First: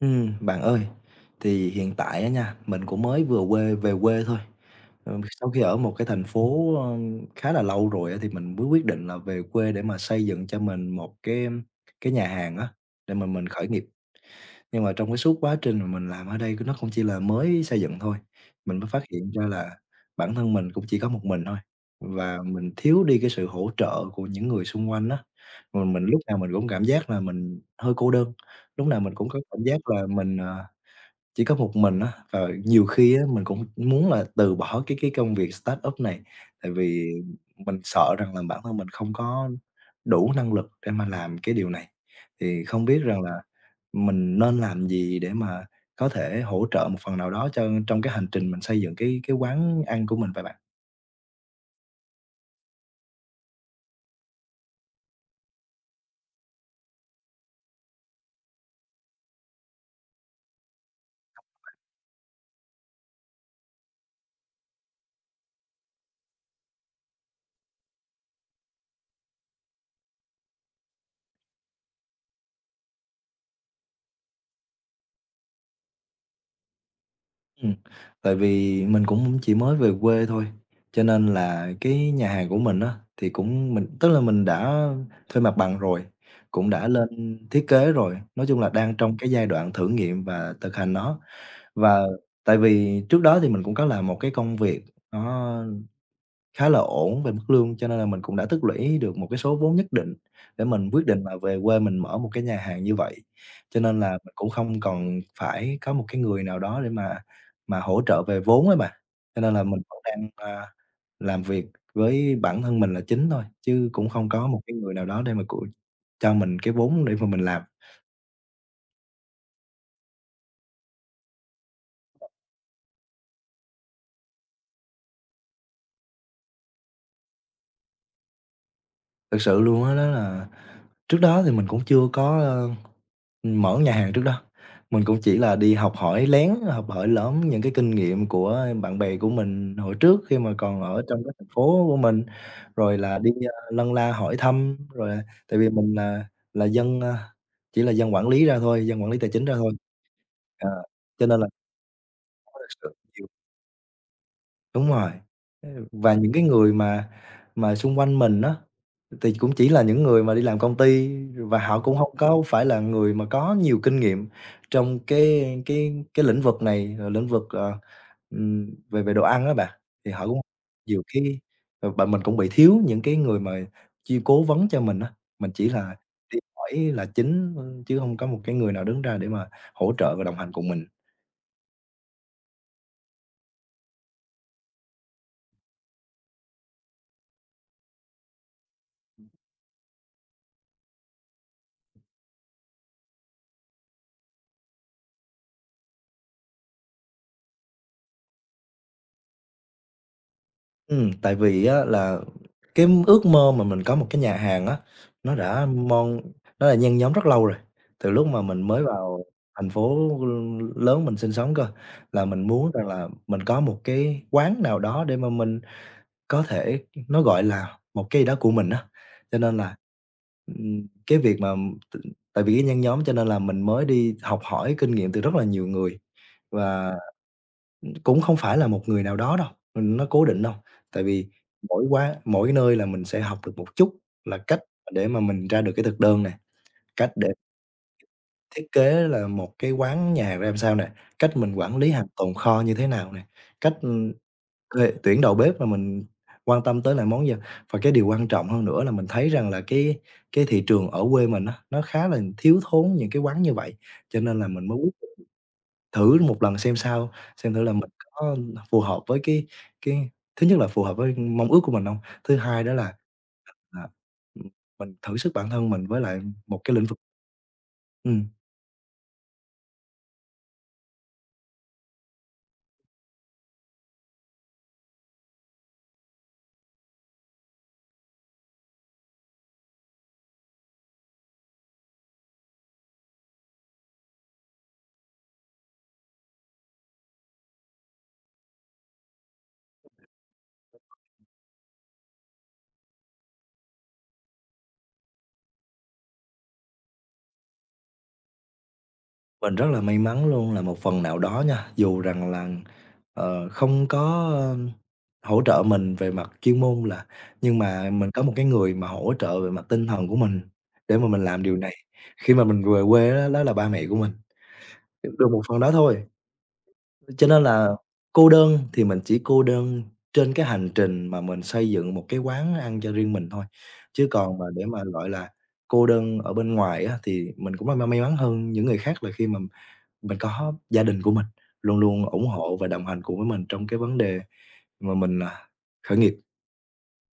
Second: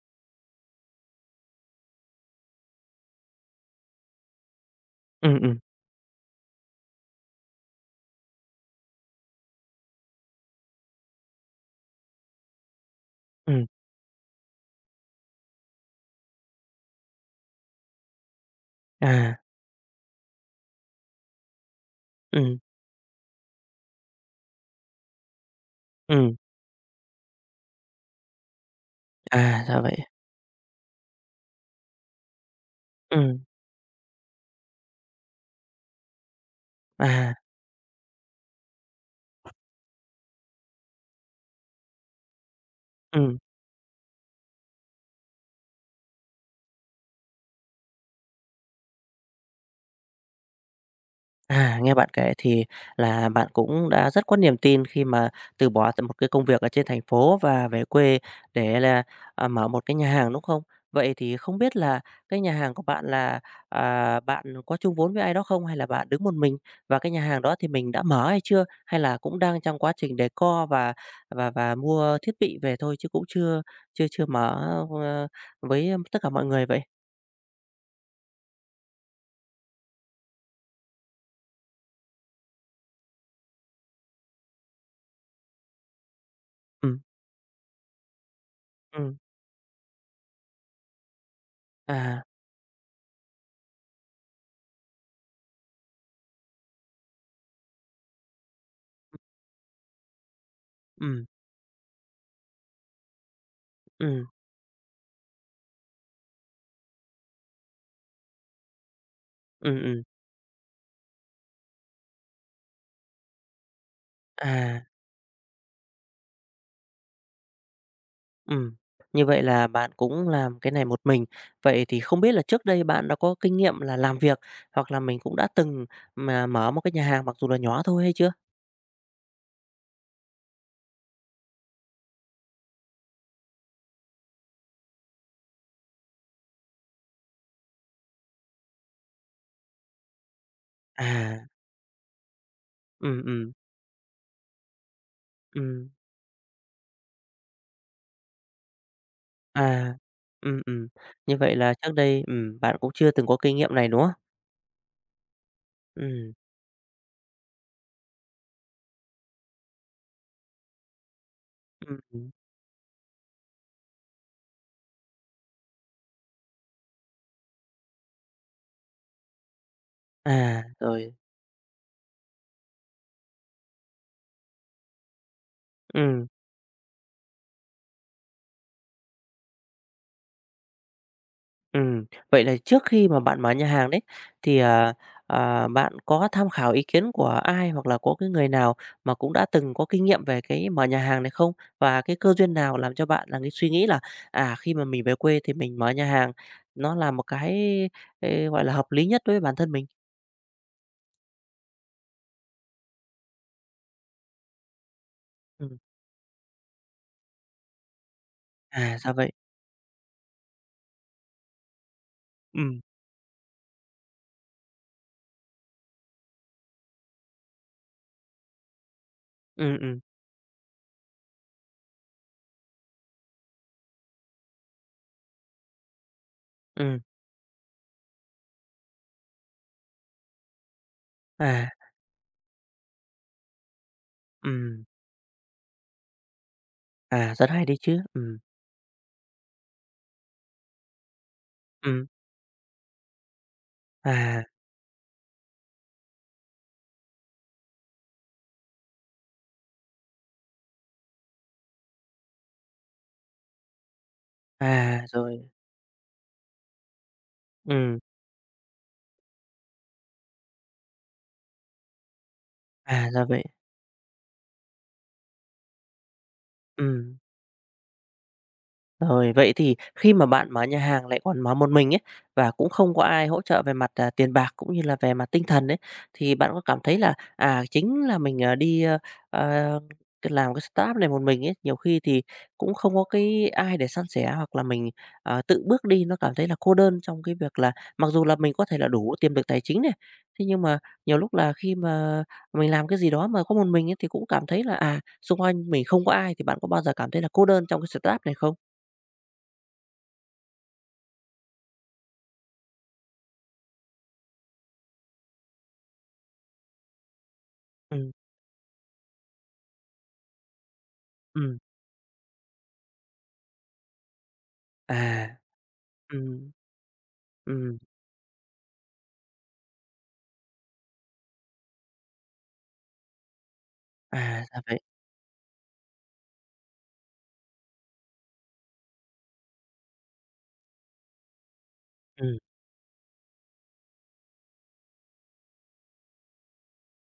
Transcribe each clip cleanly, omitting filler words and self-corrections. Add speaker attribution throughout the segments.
Speaker 1: Bạn ơi, thì hiện tại á nha, mình cũng mới vừa quê về quê thôi.
Speaker 2: Ừ, ừ,
Speaker 1: Sau khi ở một cái thành phố, khá là lâu rồi á, thì mình mới quyết định là về quê để mà xây dựng cho mình một cái nhà hàng á, để mà mình
Speaker 2: ừ.
Speaker 1: khởi nghiệp, nhưng mà trong cái suốt quá trình mà mình làm ở đây nó không chỉ là mới xây dựng thôi, mình mới phát hiện
Speaker 2: À.
Speaker 1: ra là bản thân mình cũng chỉ có một mình thôi, và
Speaker 2: Ừ,
Speaker 1: mình thiếu đi cái sự hỗ trợ của những người xung quanh á. Mà mình lúc
Speaker 2: ừ.
Speaker 1: nào mình cũng cảm giác là mình hơi cô đơn, lúc nào mình cũng có cảm
Speaker 2: À,
Speaker 1: giác
Speaker 2: sao vậy?
Speaker 1: là mình, chỉ có một mình á, và nhiều khi
Speaker 2: Ừ.
Speaker 1: á mình cũng muốn là từ bỏ cái công việc startup này, tại vì
Speaker 2: À.
Speaker 1: mình sợ rằng là bản thân mình không có đủ năng lực để mà làm cái điều này. Thì không biết rằng là
Speaker 2: Ừ.
Speaker 1: mình nên làm gì để mà có thể hỗ trợ một phần nào đó cho trong cái hành trình mình xây dựng cái quán ăn của mình vậy bạn?
Speaker 2: À, nghe bạn kể thì là bạn cũng đã rất có niềm tin khi mà từ bỏ một cái công việc ở trên thành phố và về quê để là, mở một cái nhà hàng đúng không? Vậy thì không biết là cái nhà hàng của bạn là, bạn có chung vốn với ai đó không hay là bạn đứng một mình, và cái nhà hàng đó thì mình đã mở hay chưa, hay là cũng đang trong quá trình decor và và mua thiết bị về thôi chứ cũng chưa chưa chưa mở ờ, với tất cả mọi người vậy.
Speaker 1: Ừm, tại vì mình cũng chỉ mới về quê thôi, cho nên là cái nhà hàng của mình á, thì cũng mình tức là mình đã thuê mặt bằng rồi, cũng đã
Speaker 2: Ừ.
Speaker 1: lên thiết kế rồi, nói chung là đang
Speaker 2: Ừ.
Speaker 1: trong cái giai đoạn thử nghiệm và thực hành nó. Và
Speaker 2: À.
Speaker 1: tại vì trước đó thì mình cũng có làm một cái công việc nó khá là ổn về mức lương, cho nên là mình cũng đã tích lũy được một cái số vốn nhất định để mình quyết
Speaker 2: Ừ.
Speaker 1: định là về quê mình mở một cái nhà hàng như vậy. Cho nên là
Speaker 2: Ừ.
Speaker 1: mình cũng không còn phải có một cái người nào đó để mà hỗ trợ về vốn ấy mà. Cho nên là
Speaker 2: Ừ.
Speaker 1: mình vẫn
Speaker 2: Ừ.
Speaker 1: đang, làm việc với bản thân mình là chính thôi, chứ cũng không có một cái
Speaker 2: À.
Speaker 1: người nào đó để mà củi cho mình cái vốn để mà mình làm.
Speaker 2: Ừm, như vậy là bạn cũng làm cái này một mình. Vậy thì không biết là trước đây bạn đã có kinh nghiệm là làm việc hoặc là mình cũng đã từng mà mở một cái nhà hàng mặc dù là nhỏ thôi hay chưa?
Speaker 1: Thực sự luôn á, đó là trước đó thì mình cũng chưa có, mở nhà hàng trước đó. Mình cũng chỉ là đi học hỏi lén, học hỏi lõm những cái kinh nghiệm của bạn bè của mình hồi trước khi mà còn ở trong cái
Speaker 2: À.
Speaker 1: thành phố của mình, rồi là
Speaker 2: Ừm.
Speaker 1: đi,
Speaker 2: Ừm.
Speaker 1: lân la hỏi thăm, rồi là tại vì
Speaker 2: Ừm.
Speaker 1: mình là dân, chỉ là dân quản lý ra thôi, dân quản lý tài chính ra thôi,
Speaker 2: À. Ừm.
Speaker 1: à,
Speaker 2: Ừm.
Speaker 1: cho
Speaker 2: Như
Speaker 1: nên là
Speaker 2: vậy là trước đây,
Speaker 1: có thực
Speaker 2: bạn cũng
Speaker 1: sự
Speaker 2: chưa từng
Speaker 1: nhiều,
Speaker 2: có kinh nghiệm này, đúng không?
Speaker 1: đúng rồi, và
Speaker 2: Ừm.
Speaker 1: những cái người mà xung quanh mình á thì cũng chỉ là những người mà đi làm công ty và họ
Speaker 2: Ừm.
Speaker 1: cũng không
Speaker 2: Ừm.
Speaker 1: có phải là người mà có nhiều kinh nghiệm trong cái lĩnh vực này, lĩnh vực, về về đồ ăn á bạn. Thì họ cũng
Speaker 2: À.
Speaker 1: nhiều
Speaker 2: Rồi.
Speaker 1: khi và mình cũng bị thiếu những cái người mà chi cố vấn cho mình á, mình chỉ là
Speaker 2: Ừm.
Speaker 1: đi hỏi là chính, chứ không có một cái người nào đứng ra để mà hỗ trợ và đồng hành cùng mình.
Speaker 2: Ừm, vậy là trước khi mà bạn mở nhà hàng đấy thì, bạn có tham khảo ý kiến của ai hoặc là có cái người nào mà cũng đã từng có kinh nghiệm về cái mở nhà hàng này không? Và cái cơ duyên nào làm cho bạn là cái suy nghĩ là, khi mà mình về quê thì mình mở nhà hàng, nó là một cái, gọi là, hợp lý nhất đối với bản thân mình?
Speaker 1: Tại vì á là cái ước mơ mà mình có một cái nhà hàng á, nó đã
Speaker 2: Ừm.
Speaker 1: mon nó là nhen nhóm rất lâu rồi, từ lúc mà mình mới
Speaker 2: À, sao
Speaker 1: vào
Speaker 2: vậy?
Speaker 1: thành phố lớn mình sinh sống cơ, là mình muốn
Speaker 2: Ừm.
Speaker 1: rằng là mình có một cái quán nào đó để mà mình có thể nó, gọi là, một cái gì đó của mình á. Cho nên là,
Speaker 2: Ừm. Ừm.
Speaker 1: cái việc mà t tại vì cái nhen nhóm cho nên là mình mới đi học hỏi kinh nghiệm từ rất là nhiều người và
Speaker 2: Ừm.
Speaker 1: cũng không phải là một người nào đó đâu, nó cố định đâu, tại vì
Speaker 2: À.
Speaker 1: mỗi nơi là mình sẽ học được một chút là cách
Speaker 2: Ừm.
Speaker 1: để mà mình ra được cái thực đơn nè, cách để
Speaker 2: À, rất hay đấy chứ. Ừm.
Speaker 1: thiết kế là một cái quán nhà ra làm sao nè, cách mình quản lý
Speaker 2: Ừm.
Speaker 1: hàng tồn kho như thế nào nè, cách,
Speaker 2: À.
Speaker 1: thuê tuyển đầu bếp mà mình quan tâm tới là món gì. Và cái điều quan trọng hơn nữa là mình thấy rằng là cái thị trường ở quê mình á, nó khá là thiếu thốn những cái quán như vậy, cho nên là mình mới
Speaker 2: À. Rồi.
Speaker 1: thử một lần xem sao, xem thử là mình
Speaker 2: Ừm.
Speaker 1: có phù hợp với cái thứ nhất là phù hợp với mong ước của mình hông? Thứ hai đó là,
Speaker 2: À, ra vậy.
Speaker 1: à, ừm, mình thử sức bản thân mình với lại một cái lĩnh vực.
Speaker 2: Ừm.
Speaker 1: Ừm,
Speaker 2: Rồi, vậy thì khi mà bạn mở nhà hàng lại còn mở một mình ấy, và cũng không có ai hỗ trợ về mặt, tiền bạc cũng như là về mặt tinh thần ấy, thì bạn có cảm thấy là, chính là mình, đi, ờ, làm cái startup này một mình ấy, nhiều khi thì cũng không có cái ai để san sẻ hoặc là mình, tự bước đi nó cảm thấy là cô đơn trong cái việc là mặc dù là mình có thể là đủ tiềm lực tài chính này, thế nhưng mà nhiều lúc là khi mà mình làm cái gì đó mà có một mình ấy thì cũng cảm thấy là, xung quanh mình không có ai, thì bạn có bao giờ cảm thấy là cô đơn trong cái startup này không?
Speaker 1: mình rất là may mắn luôn là một phần nào đó nha, dù rằng là, không có, hỗ trợ mình về mặt chuyên môn là nhưng mà
Speaker 2: Ừm.
Speaker 1: mình có một cái người mà hỗ trợ về mặt tinh thần của mình để mà mình làm điều
Speaker 2: Ừm.
Speaker 1: này. Khi mà mình về quê á, đó là ba mẹ của mình, được
Speaker 2: À.
Speaker 1: một phần đó thôi.
Speaker 2: Ừm.
Speaker 1: Cho nên là
Speaker 2: Ừm.
Speaker 1: cô đơn thì mình chỉ cô đơn trên cái hành trình mà mình xây dựng một cái quán ăn cho riêng mình thôi, chứ
Speaker 2: À,
Speaker 1: còn mà
Speaker 2: ra
Speaker 1: để mà,
Speaker 2: vậy.
Speaker 1: gọi là, cô đơn ở bên ngoài á, thì mình cũng may mắn hơn những người khác là khi mà mình có gia đình của mình, luôn luôn ủng
Speaker 2: Ừm.
Speaker 1: hộ và đồng hành cùng với mình trong cái vấn đề mà mình, khởi nghiệp.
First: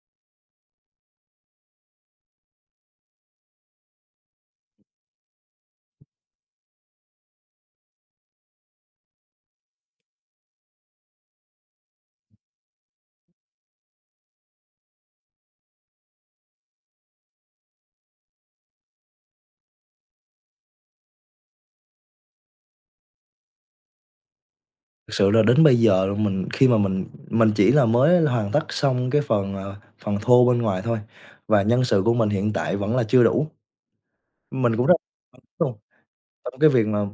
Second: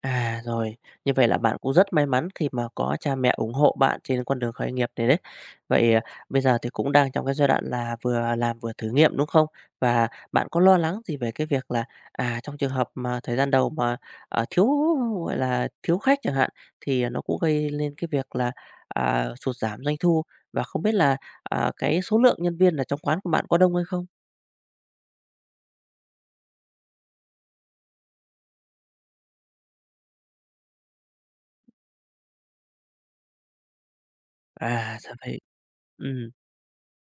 Speaker 2: À, rồi, như vậy là bạn cũng rất may mắn khi mà có cha mẹ ủng hộ bạn trên con đường khởi nghiệp này đấy. Vậy, bây giờ thì cũng đang trong cái giai đoạn là vừa làm vừa thử nghiệm, đúng không? Và bạn có lo lắng gì về cái việc là, trong trường hợp mà thời gian đầu mà, thiếu, gọi là, thiếu khách chẳng hạn, thì nó cũng gây lên cái việc là, sụt giảm doanh thu, và không biết là, cái số lượng nhân viên ở trong quán của bạn có đông hay không?
Speaker 1: Thực sự là đến bây giờ là mình khi mà mình chỉ là mới hoàn tất xong cái phần, phần thô bên ngoài thôi, và nhân sự của mình hiện tại vẫn là chưa đủ, mình cũng rất
Speaker 2: À, ra vậy.
Speaker 1: luôn.
Speaker 2: Ừm.
Speaker 1: Trong cái việc mà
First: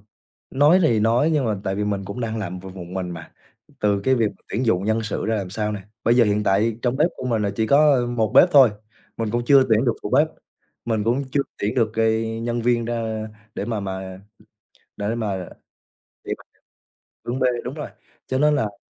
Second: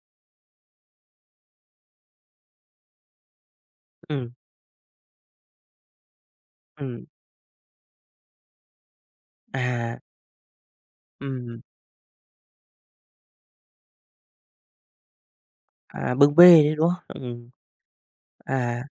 Speaker 1: nói thì nói nhưng mà tại vì mình cũng đang làm một mình mà, từ cái việc
Speaker 2: Ừm.
Speaker 1: tuyển dụng nhân sự ra làm sao nè, bây giờ hiện tại trong
Speaker 2: Ừm.
Speaker 1: bếp của mình là chỉ có một bếp thôi, mình cũng chưa tuyển được
Speaker 2: À.
Speaker 1: phụ bếp, mình cũng chưa
Speaker 2: Ừm.
Speaker 1: tuyển được, cái nhân viên ra để mà mà để mà
Speaker 2: À,
Speaker 1: để
Speaker 2: bưng
Speaker 1: mà
Speaker 2: bê đấy, đúng không?
Speaker 1: hướng B,
Speaker 2: Ừm.
Speaker 1: đúng rồi, cho nên là
Speaker 2: À.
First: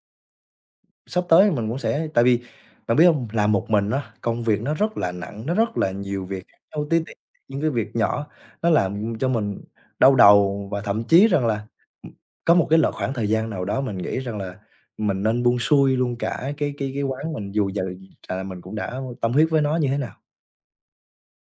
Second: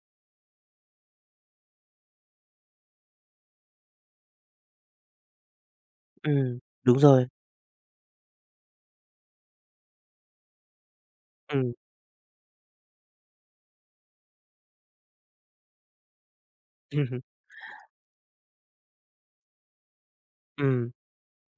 Speaker 1: sắp tới mình cũng sẽ tại vì bạn biết hông, làm một mình á, công việc nó rất là nặng, nó rất là nhiều việc khác
Speaker 2: Ừm,
Speaker 1: nhau
Speaker 2: đúng
Speaker 1: ti tì,
Speaker 2: rồi.
Speaker 1: những cái việc nhỏ nó làm cho mình đau đầu và thậm chí rằng là,
Speaker 2: Ừm.
Speaker 1: ừm, có một cái l khoảng thời gian nào đó mình nghĩ rằng là mình nên buông xuôi luôn cả cái quán mình dù giờ là mình cũng đã tâm huyết với nó như thế nào.
Speaker 2: Ừm.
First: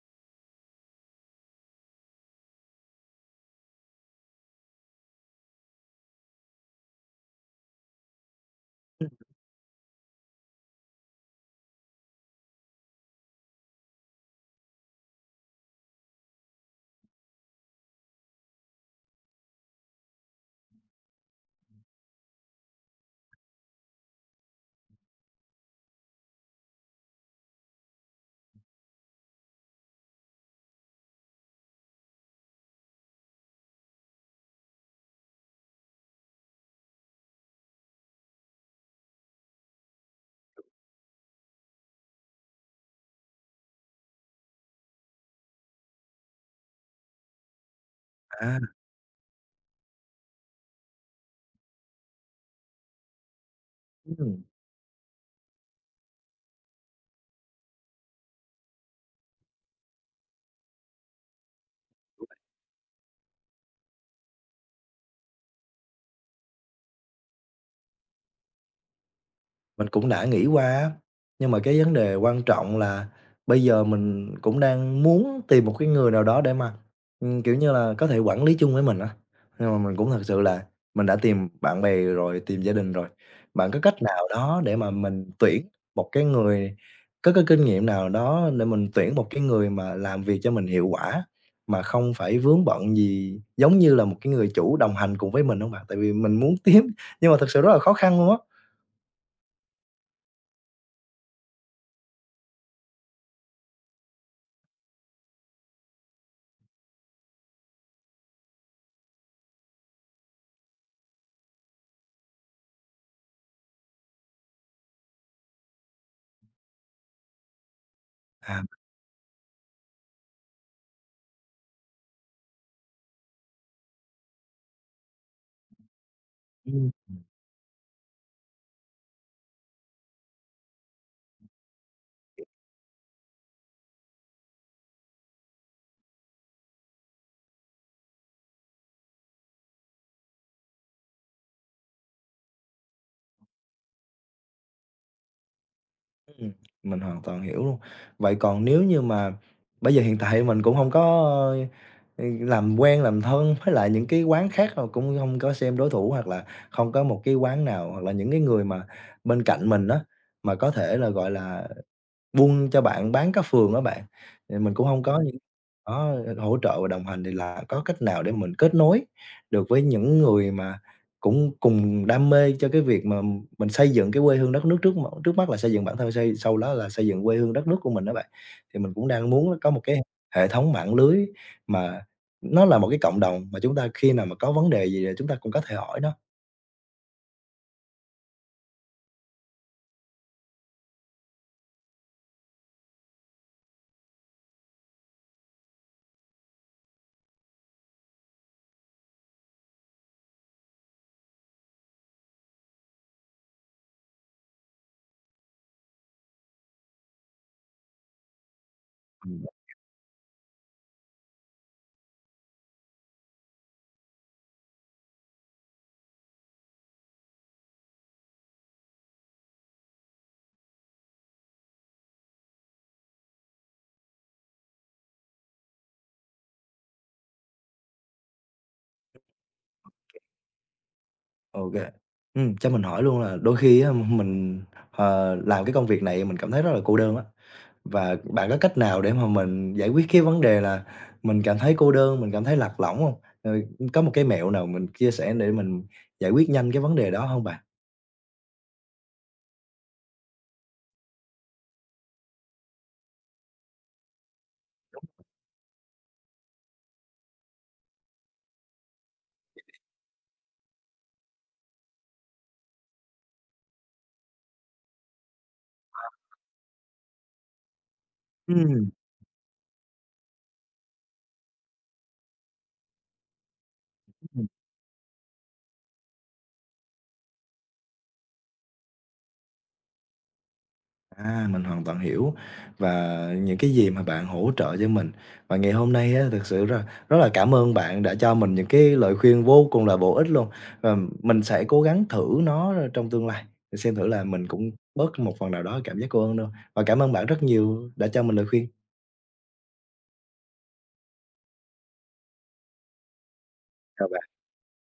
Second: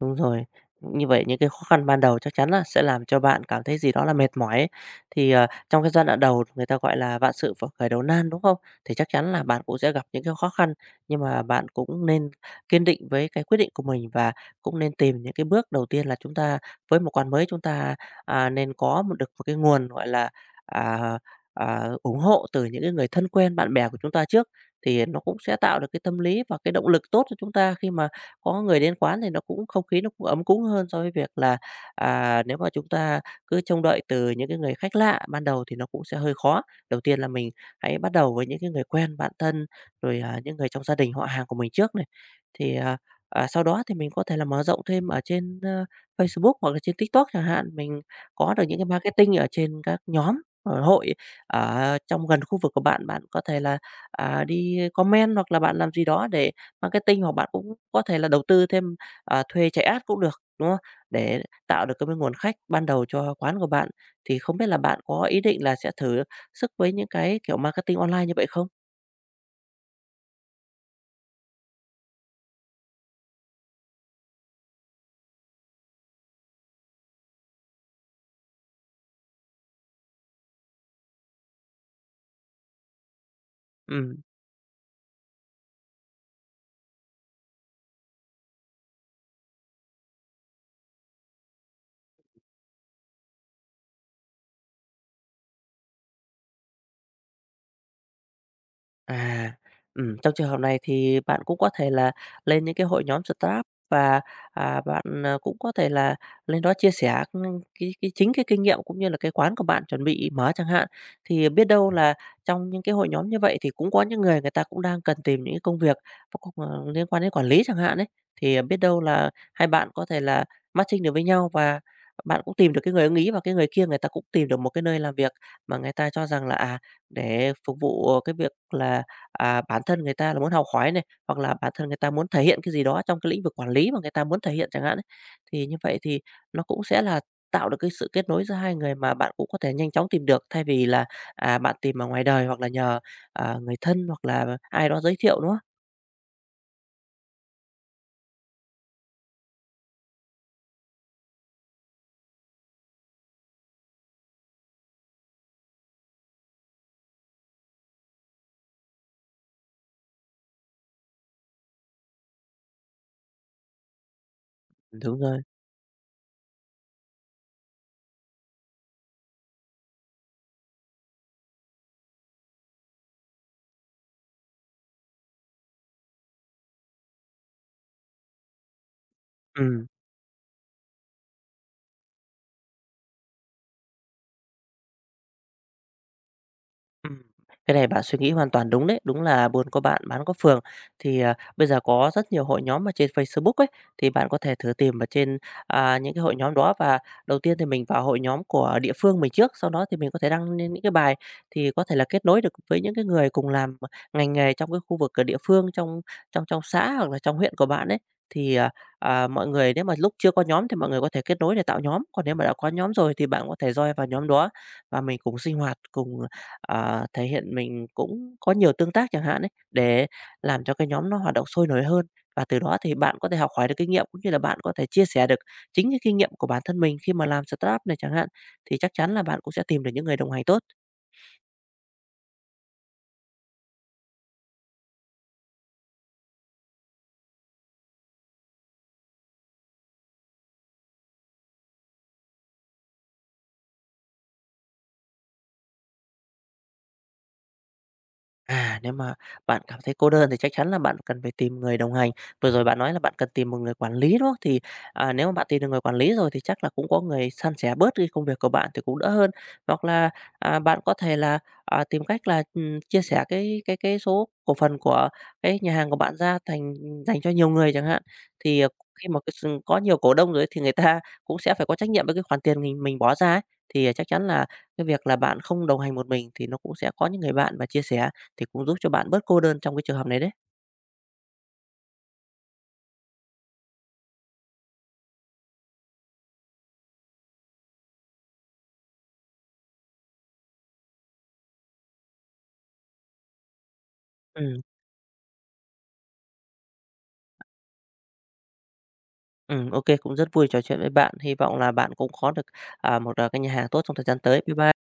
Speaker 2: Đúng rồi. Như vậy những cái khó khăn ban đầu chắc chắn là sẽ làm cho bạn cảm thấy gì đó là mệt mỏi ấy. Thì, trong cái giai đoạn đầu người ta gọi là vạn sự phải khởi đầu nan, đúng không? Thì chắc chắn là bạn cũng sẽ gặp những cái khó khăn, nhưng mà bạn cũng nên kiên định với cái quyết định của mình và cũng nên tìm những cái bước đầu tiên là chúng ta với một quán mới chúng ta, nên có một được một cái nguồn, gọi là, à, ủng hộ từ những cái người thân quen, bạn bè của chúng ta trước. Thì nó cũng sẽ tạo được cái tâm lý và cái động lực tốt cho chúng ta khi mà có người đến quán thì nó cũng không khí nó cũng ấm cúng hơn so với việc là, nếu mà chúng ta cứ trông đợi từ những cái người khách lạ ban đầu thì nó cũng sẽ hơi khó. Đầu tiên là mình hãy bắt đầu với những cái người quen, bạn thân, rồi, những người trong gia đình, họ hàng của mình trước này. Thì, sau đó thì mình có thể là mở rộng thêm ở trên, Facebook hoặc là trên TikTok chẳng hạn, mình có
Speaker 1: À,
Speaker 2: được những cái marketing ở trên các nhóm, hội ở trong gần khu vực của bạn. Bạn có thể là,
Speaker 1: ừm.
Speaker 2: đi comment hoặc là bạn làm gì đó để Marketing hoặc bạn cũng có thể là đầu tư thêm, thuê chạy ad cũng được, đúng không? Để tạo được cái nguồn khách ban đầu cho quán của bạn. Thì không biết là bạn có ý định là sẽ thử sức với những cái kiểu marketing online như vậy không?
Speaker 1: Mình cũng đã nghĩ qua á, nhưng mà cái vấn đề quan trọng là bây giờ mình cũng đang muốn tìm một cái người nào đó để mà, kiểu như là, có thể quản lý chung với mình á. Nhưng mà mình cũng thật sự là mình đã tìm bạn bè rồi, tìm gia đình rồi. Bạn có cách
Speaker 2: Ừm.
Speaker 1: nào đó để mà mình tuyển một cái người có cái kinh nghiệm nào đó để mình tuyển một cái người mà làm việc cho mình hiệu quả, mà không phải vướng bận gì, giống như là một cái người chủ đồng hành cùng với mình hông bạn? Tại vì mình muốn kiếm nhưng mà thực sự rất là khó khăn luôn á.
Speaker 2: À, trong trường hợp này thì bạn cũng có thể là lên những cái hội nhóm Scrap và, bạn, cũng có thể là lên đó chia sẻ, cái chính cái kinh nghiệm cũng như là cái quán của bạn chuẩn bị mở chẳng hạn. Thì biết đâu là trong những cái hội nhóm như vậy thì cũng có những người người ta cũng đang cần tìm những cái công việc nó cũng, liên quan đến quản lý chẳng hạn đấy thì
Speaker 1: À.
Speaker 2: biết đâu là hai bạn có thể là matching được với nhau và bạn cũng tìm được cái người ưng ý và cái người kia người ta cũng tìm được một cái nơi làm việc mà người ta cho rằng là,
Speaker 1: Ừm.
Speaker 2: để phục vụ cái việc là, bản thân người ta là muốn học hỏi này, hoặc là bản thân người ta muốn thể hiện cái gì đó trong cái lĩnh vực quản lý mà người ta muốn thể hiện chẳng hạn ấy. Thì như vậy thì nó cũng sẽ là tạo được cái sự kết nối giữa hai người mà bạn cũng có thể nhanh chóng tìm được, thay vì là, bạn tìm ở ngoài đời hoặc là nhờ, người thân hoặc là ai đó giới thiệu, đúng.
Speaker 1: Ừm, mình hoàn toàn hiểu luôn. Vậy còn nếu như mà bây giờ hiện tại mình cũng không có, làm quen, làm thân với lại những cái quán khác rồi cũng không có xem đối thủ hoặc là không có một cái quán nào hoặc là những cái người mà bên cạnh mình đó mà có thể là, gọi là, buôn cho bạn bán cá phường đó bạn, thì mình cũng không
Speaker 2: Đúng
Speaker 1: có
Speaker 2: rồi.
Speaker 1: có hỗ trợ và đồng hành thì là có cách nào để mình kết nối được với những người mà cũng cùng đam mê cho cái việc mà mình xây dựng cái quê hương đất nước trước mắt là xây dựng bản thân, sau đó là xây dựng quê hương đất nước của mình á bạn. Thì mình cũng đang muốn có một
Speaker 2: Ừm.
Speaker 1: cái hệ thống mạng lưới mà nó là một cái cộng đồng mà chúng ta khi nào mà có vấn đề gì là chúng ta cũng có thể hỏi nó.
Speaker 2: Ừm, cái này bạn suy nghĩ hoàn toàn đúng đấy. Đúng là buôn có bạn, bán có phường. Thì, bây giờ có rất nhiều hội nhóm ở trên Facebook ấy, thì bạn có thể thử tìm ở trên, những cái hội nhóm đó. Và đầu tiên thì mình vào hội nhóm của địa phương mình trước, sau đó thì mình có thể đăng lên những cái bài thì có thể là kết nối được với những cái người cùng làm ngành nghề trong cái khu vực ở địa phương, trong trong trong xã hoặc là trong huyện của bạn ấy. Thì,
Speaker 1: Ừm,
Speaker 2: mọi người nếu mà lúc chưa có nhóm thì mọi người có thể kết nối để tạo nhóm, còn nếu mà đã có nhóm rồi thì bạn có thể join vào nhóm đó và mình cùng sinh hoạt, cùng thể hiện mình cũng có nhiều tương tác chẳng hạn ấy, để làm cho cái nhóm nó hoạt động sôi nổi hơn. Và từ đó thì bạn có thể học hỏi được kinh nghiệm, cũng như là bạn có thể chia sẻ được chính cái kinh nghiệm của bản thân mình khi mà làm startup này chẳng hạn, thì chắc chắn là bạn cũng sẽ tìm được những người đồng hành tốt.
Speaker 1: ô kê. Cho mình hỏi luôn là đôi khi á, mình, làm cái công việc này mình cảm thấy rất là cô đơn á. Và bạn có cách nào để mà mình giải quyết cái vấn đề là mình cảm thấy cô đơn, mình cảm thấy lạc lõng hông? Rồi có một cái mẹo nào mình chia sẻ để mình giải quyết nhanh cái vấn đề đó hông bạn?
Speaker 2: À, nếu mà bạn cảm thấy cô đơn thì chắc chắn là bạn cần phải tìm người đồng hành. Vừa rồi bạn nói là bạn cần tìm một người quản lý, đúng không? Thì, nếu mà bạn tìm được người quản lý rồi thì chắc là cũng có người san sẻ bớt cái công việc của bạn thì cũng đỡ hơn. Hoặc là, bạn có thể là, tìm cách là, chia sẻ cái số cổ phần của cái nhà hàng của bạn ra thành dành cho nhiều người chẳng hạn. Thì,
Speaker 1: Ừm,
Speaker 2: khi mà cái có nhiều cổ đông rồi ấy thì người ta cũng sẽ phải có trách nhiệm với cái khoản tiền mình bỏ ra ấy. Thì, chắc chắn là
Speaker 1: ừm.
Speaker 2: cái việc là bạn không đồng hành một mình thì nó cũng sẽ có những người bạn và chia sẻ thì cũng giúp cho bạn bớt cô đơn trong cái trường hợp này đấy.
Speaker 1: À, mình hoàn toàn hiểu và những cái gì mà bạn hỗ trợ cho mình. Và ngày hôm nay á, thực sự rất rất là cảm ơn bạn đã cho mình những cái lời khuyên vô cùng là bổ ích luôn. Và mình sẽ cố gắng thử nó trong tương lai, để xem thử là mình
Speaker 2: Ừ.
Speaker 1: cũng bớt một phần nào đó cảm giác cô đơn đâu. Và cảm ơn bạn rất nhiều đã cho mình lời khuyên.
Speaker 2: Ừ, ok cũng rất vui trò chuyện với bạn. Hy vọng là bạn cũng có được, một, cái nhà hàng tốt trong thời gian
Speaker 1: Chào
Speaker 2: tới. Bye bye.